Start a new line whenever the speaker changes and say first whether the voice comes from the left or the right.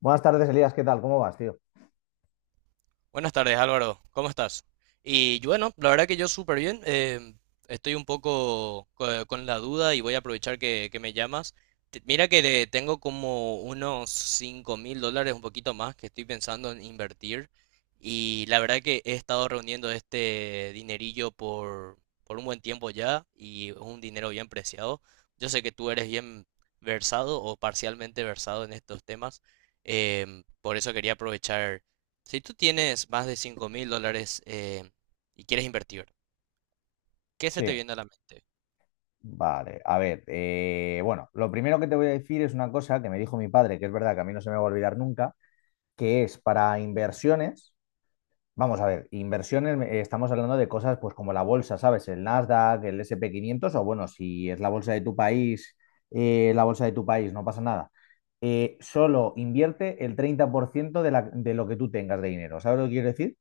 left: Buenas tardes, Elías, ¿qué tal? ¿Cómo vas, tío?
right: Buenas tardes, Álvaro. ¿Cómo estás? Y yo, bueno, la verdad que yo súper bien. Estoy un poco con la duda y voy a aprovechar que me llamas. Mira que le tengo como unos $5.000, un poquito más, que estoy pensando en invertir. Y la verdad que he estado reuniendo este dinerillo por un buen tiempo ya y es un dinero bien preciado. Yo sé que tú eres bien versado o parcialmente versado en estos temas. Por eso quería aprovechar. Si tú tienes más de $5.000 y quieres invertir, ¿qué se te
left: Sí,
right: viene a la mente?
left: vale. A ver, lo primero que te voy a decir es una cosa que me dijo mi padre, que es verdad que a mí no se me va a olvidar nunca, que es para inversiones, vamos a ver, inversiones, estamos hablando de cosas pues como la bolsa, ¿sabes? El Nasdaq, el S&P 500 o bueno, si es la bolsa de tu país, la bolsa de tu país, no pasa nada. Solo invierte el 30% de lo que tú tengas de dinero, ¿sabes lo que quiero decir?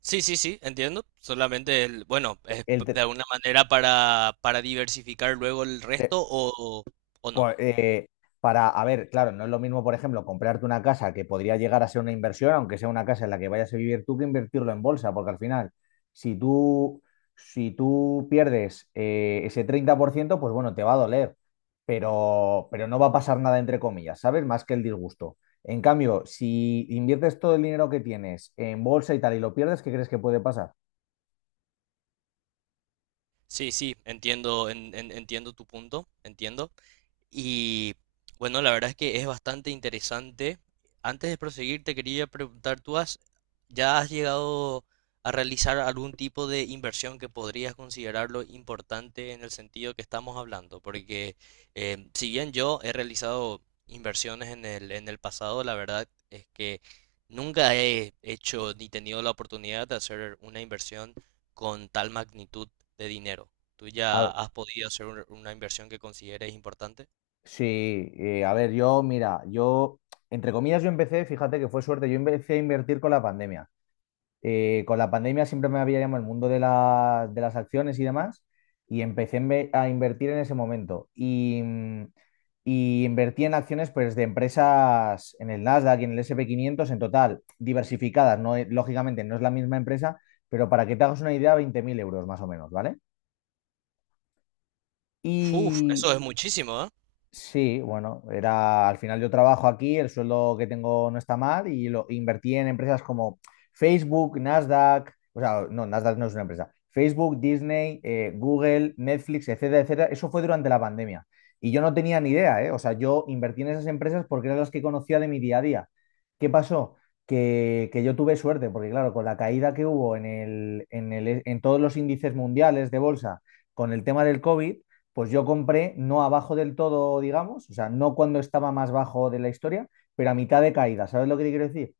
right: Sí, sí, sí, entiendo. Solamente, el, bueno,
left: El,
right: de
left: tre-
right: alguna manera para diversificar luego el
left: eh,
right: resto o no.
left: Pues, para, a ver, claro, no es lo mismo, por ejemplo, comprarte una casa que podría llegar a ser una inversión, aunque sea una casa en la que vayas a vivir tú, que invertirlo en bolsa, porque al final, si tú, si tú pierdes ese 30%, pues bueno, te va a doler, pero no va a pasar nada, entre comillas, ¿sabes? Más que el disgusto. En cambio, si inviertes todo el dinero que tienes en bolsa y tal y lo pierdes, ¿qué crees que puede pasar?
right: Sí, sí, entiendo, entiendo tu punto, entiendo. Y bueno, la verdad es que es bastante interesante. Antes de proseguir, te quería preguntar, ¿tú has, ya has llegado a realizar algún tipo de inversión que podrías considerarlo importante en el sentido que estamos hablando? Porque si bien yo he realizado inversiones en el pasado, la verdad es que nunca he hecho ni tenido la oportunidad de hacer una inversión con tal magnitud de dinero. ¿Tú ya has podido hacer una inversión que consideres importante?
left: Sí, a ver, mira, yo, entre comillas, yo empecé, fíjate que fue suerte, yo empecé a invertir con la pandemia. Con la pandemia siempre me había llamado el mundo de las acciones y demás, y empecé a invertir en ese momento. Y, y invertí en acciones pues, de empresas en el Nasdaq y en el S&P 500, en total, diversificadas, no. Lógicamente no es la misma empresa, pero para que te hagas una idea, 20.000 euros más o menos, ¿vale?
right: Uf, eso es muchísimo, ¿eh?
left: Sí, bueno, era, al final yo trabajo aquí, el sueldo que tengo no está mal y lo invertí en empresas como Facebook, Nasdaq, o sea, no, Nasdaq no es una empresa, Facebook, Disney, Google, Netflix, etcétera, etcétera. Eso fue durante la pandemia y yo no tenía ni idea, ¿eh? O sea, yo invertí en esas empresas porque eran las que conocía de mi día a día. ¿Qué pasó? Que yo tuve suerte, porque claro, con la caída que hubo en todos los índices mundiales de bolsa, con el tema del COVID pues yo compré no abajo del todo, digamos, o sea, no cuando estaba más bajo de la historia, pero a mitad de caída. ¿Sabes lo que te quiero decir?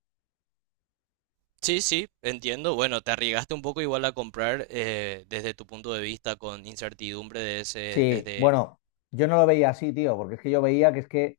right: Sí, sí, entiendo. Bueno, te arriesgaste un poco igual a comprar desde tu punto de vista con incertidumbre de ese,
left: Sí,
right: desde...
left: bueno, yo no lo veía así, tío, porque es que yo veía que es que...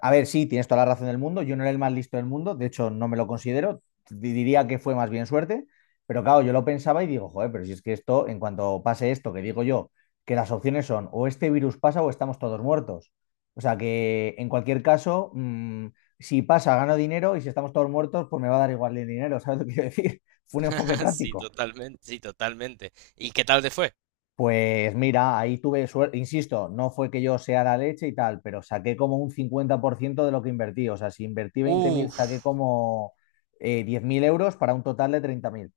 left: A ver, sí, tienes toda la razón del mundo. Yo no era el más listo del mundo, de hecho, no me lo considero. Diría que fue más bien suerte, pero claro, yo lo pensaba y digo, joder, pero si es que esto, en cuanto pase esto, que digo yo, que las opciones son o este virus pasa o estamos todos muertos. O sea que en cualquier caso, si pasa, gano dinero y si estamos todos muertos, pues me va a dar igual el dinero, ¿sabes lo que quiero decir? Fue un enfoque
right: Sí,
left: práctico.
right: totalmente, sí, totalmente. ¿Y qué tal te fue?
left: Pues mira, ahí tuve suerte, insisto, no fue que yo sea la leche y tal, pero saqué como un 50% de lo que invertí. O sea, si invertí 20.000, saqué
right: Uf,
left: como 10.000 euros para un total de 30.000.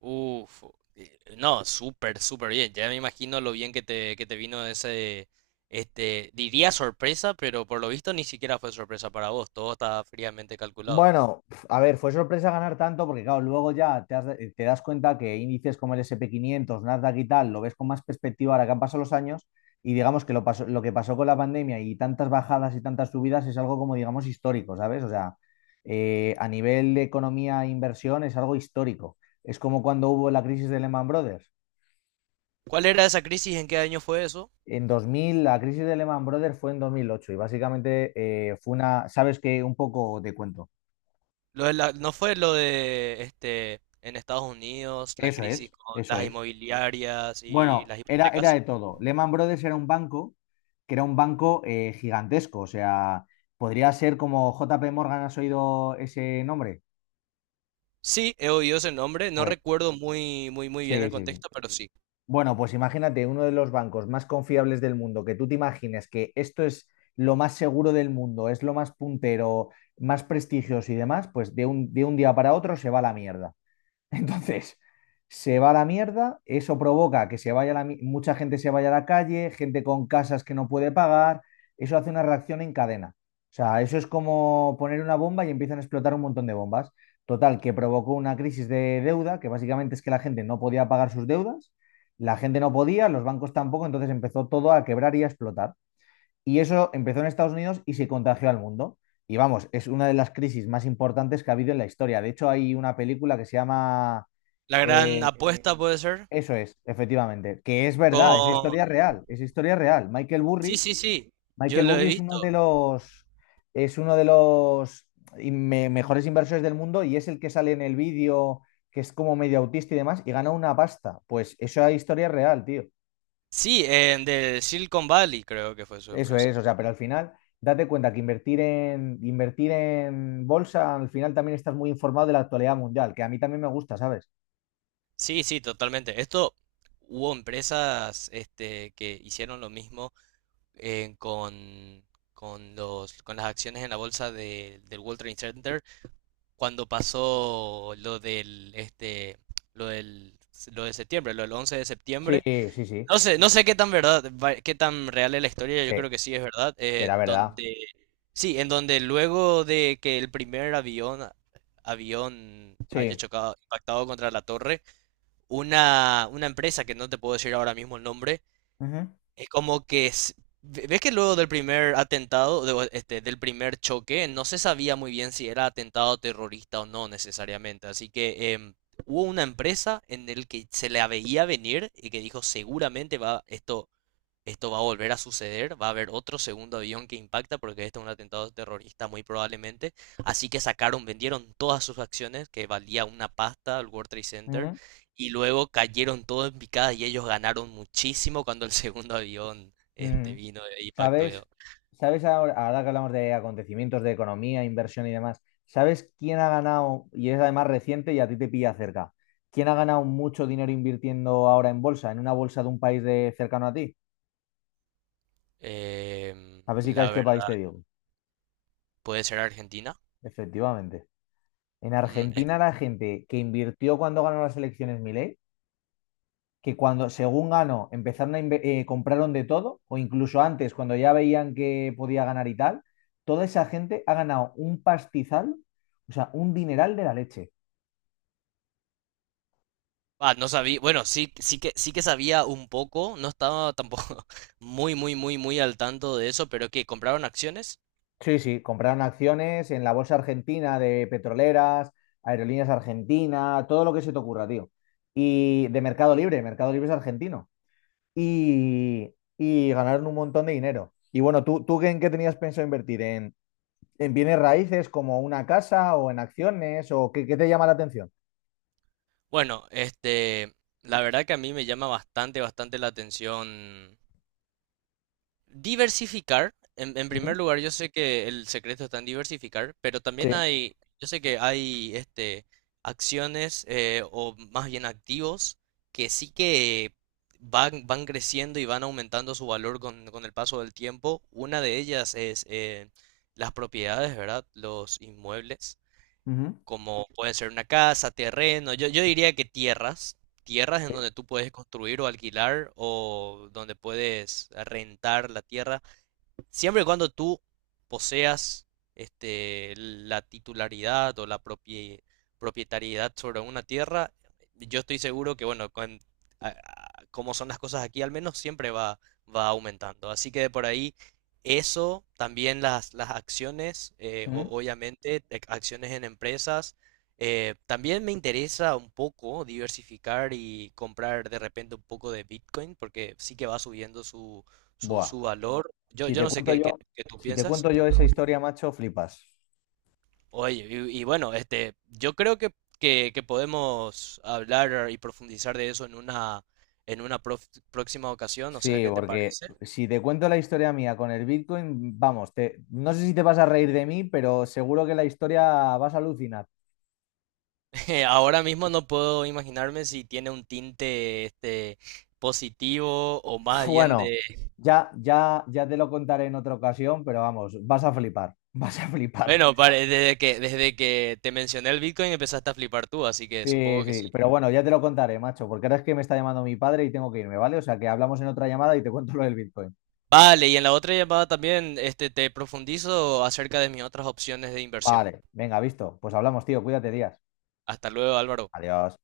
right: uf. No, súper, súper bien. Ya me imagino lo bien que que te vino ese, este, diría sorpresa, pero por lo visto ni siquiera fue sorpresa para vos. Todo estaba fríamente calculado.
left: Bueno, pf, a ver, fue sorpresa ganar tanto porque, claro, luego ya te das cuenta que índices como el S&P 500, Nasdaq y tal, lo ves con más perspectiva ahora que han pasado los años y digamos que lo que pasó con la pandemia y tantas bajadas y tantas subidas es algo como, digamos, histórico, ¿sabes? O sea, a nivel de economía e inversión es algo histórico. Es como cuando hubo la crisis de Lehman Brothers.
right: ¿Cuál era esa crisis? ¿En qué año fue eso?
left: En 2000, la crisis de Lehman Brothers fue en 2008 y básicamente fue una, ¿sabes qué? Un poco te cuento.
right: ¿No fue lo de este en Estados Unidos, la
left: Eso
right: crisis
left: es,
right: con
left: eso
right: las
left: es.
right: inmobiliarias y
left: Bueno,
right: las
left: era
right: hipotecas?
left: de todo. Lehman Brothers era un banco gigantesco, o sea, podría ser como JP Morgan, ¿has oído ese nombre?
right: Sí, he oído ese nombre, no
left: Pues
right: recuerdo muy muy muy bien el
left: sí, sí, sí.
right: contexto, pero sí.
left: Bueno, pues imagínate uno de los bancos más confiables del mundo, que tú te imagines que esto es lo más seguro del mundo, es lo más puntero, más prestigioso y demás, pues de un día para otro se va a la mierda. Entonces, se va a la mierda, eso provoca que se vaya la mi- mucha gente se vaya a la calle, gente con casas que no puede pagar, eso hace una reacción en cadena. O sea, eso es como poner una bomba y empiezan a explotar un montón de bombas. Total, que provocó una crisis de deuda, que básicamente es que la gente no podía pagar sus deudas, la gente no podía, los bancos tampoco, entonces empezó todo a quebrar y a explotar. Y eso empezó en Estados Unidos y se contagió al mundo. Y vamos, es una de las crisis más importantes que ha habido en la historia. De hecho, hay una película que se llama...
right: La gran
left: eh,
right: apuesta puede ser
left: eso es, efectivamente, que es verdad, esa
right: con.
left: historia es real, esa historia es real. Michael
right: Sí,
left: Burry,
right: sí, sí. Yo lo he
left: Es uno
right: visto.
left: de los, es uno de los mejores inversores del mundo y es el que sale en el vídeo, que es como medio autista y demás, y gana una pasta. Pues esa historia es real, tío.
right: Sí, en del Silicon Valley creo que fue su
left: Eso
right: empresa.
left: es, o sea, pero al final, date cuenta que invertir en bolsa, al final también estás muy informado de la actualidad mundial, que a mí también me gusta, ¿sabes?
right: Sí, sí, totalmente. Esto hubo empresas este que hicieron lo mismo eh, con, con las acciones en la bolsa del World Trade Center cuando pasó lo del, lo de septiembre, lo del once de
left: Sí,
right: septiembre.
left: sí, sí,
right: No sé, no sé qué tan verdad, qué tan real es la historia, yo
left: sí,
right: creo que sí es verdad,
left: será
right: en
left: verdad.
right: donde, sí, en donde luego de que el primer avión haya
left: Sí.
right: chocado, impactado contra la torre, una empresa que no te puedo decir ahora mismo el nombre,
left: Ujú,
right: es como que s- ve- ves que luego del primer atentado, del primer choque, no se sabía muy bien si era atentado terrorista o no necesariamente. Así que hubo una empresa en el que se la veía venir y que dijo seguramente va esto esto va a volver a suceder, va a haber otro segundo avión que impacta porque este es un atentado terrorista muy probablemente. Así que sacaron, vendieron todas sus acciones que valía una pasta al World Trade Center
left: ujú,
right: y luego cayeron todo en picada y ellos ganaron muchísimo cuando el segundo avión este
left: ujú.
right: vino e impactó.
left: ¿Sabes? ¿Sabes ahora que hablamos de acontecimientos de economía, inversión y demás? ¿Sabes quién ha ganado, y es además reciente y a ti te pilla cerca, quién ha ganado mucho dinero invirtiendo ahora en bolsa, en una bolsa de un país de cercano a ti?
right: Em,
left: A ver si
right: la
left: caes
right: verdad,
left: qué país te digo.
right: puede ser Argentina.
left: Efectivamente. En
right: Mm, es-
left: Argentina la gente que invirtió cuando ganó las elecciones Milei, que cuando según ganó empezaron a compraron de todo, o incluso antes cuando ya veían que podía ganar y tal, toda esa gente ha ganado un pastizal, o sea, un dineral de la leche.
right: ah, no sabía, bueno, sí, sí que sabía un poco, no estaba tampoco muy muy muy muy al tanto de eso, pero que compraron acciones.
left: Sí, sí, compraron acciones en la bolsa argentina de petroleras, aerolíneas argentinas, todo lo que se te ocurra, tío. Y de Mercado Libre, Mercado Libre es argentino. Y ganaron un montón de dinero. Y bueno, tú en qué tenías pensado invertir? En bienes raíces como una casa o en acciones o qué te llama la atención?
right: Bueno, este, la verdad que a mí me llama bastante, bastante la atención diversificar. En
left: Ujú.
right: primer lugar, yo sé que el secreto está en diversificar, pero también
left: Sí.
right: hay, yo sé que hay, este, acciones o más bien activos que sí que van creciendo y van aumentando su valor con el paso del tiempo. Una de ellas es las propiedades, ¿verdad? Los inmuebles
left: Ujú.
right: como pueden ser una casa, terreno, yo diría que tierras en
left: Sí.
right: donde tú puedes construir o alquilar o donde puedes rentar la tierra. Siempre y cuando tú poseas este, la titularidad o propietariedad sobre una tierra, yo estoy seguro que, bueno, con, como son las cosas aquí, al menos siempre va aumentando. Así que de por ahí, eso, también las acciones,
left: Ujú.
right: obviamente, acciones en empresas. También me interesa un poco diversificar y comprar de repente un poco de Bitcoin, porque sí que va subiendo
left: Buah.
right: su valor. Yo,
left: Si
right: yo
left: te
right: no sé
left: cuento yo,
right: qué tú
left: si te
right: piensas.
left: cuento yo esa historia, macho, flipas.
right: Oye, y bueno, este, yo creo que podemos hablar y profundizar de eso en una, próxima ocasión, no sé
left: Sí,
right: qué te
left: porque
right: parece.
left: si te cuento la historia mía con el Bitcoin, vamos, no sé si te vas a reír de mí, pero seguro que la historia vas a alucinar.
right: Ahora mismo no puedo imaginarme si tiene un tinte este, positivo o más bien
left: Bueno,
right: de...
left: ya te lo contaré en otra ocasión, pero vamos, vas a flipar, vas a flipar.
right: Bueno, desde que te mencioné el Bitcoin empezaste a flipar tú, así que
left: Sí,
right: supongo que sí.
left: sí, pero bueno, ya te lo contaré, macho, porque ahora es que me está llamando mi padre y tengo que irme, ¿vale? O sea que hablamos en otra llamada y te cuento lo del Bitcoin.
right: Vale, y en la otra llamada también este, te profundizo acerca de mis otras opciones de inversión.
left: Vale, venga, visto. Pues hablamos, tío, cuídate, días.
right: Hasta luego, Álvaro.
left: Adiós.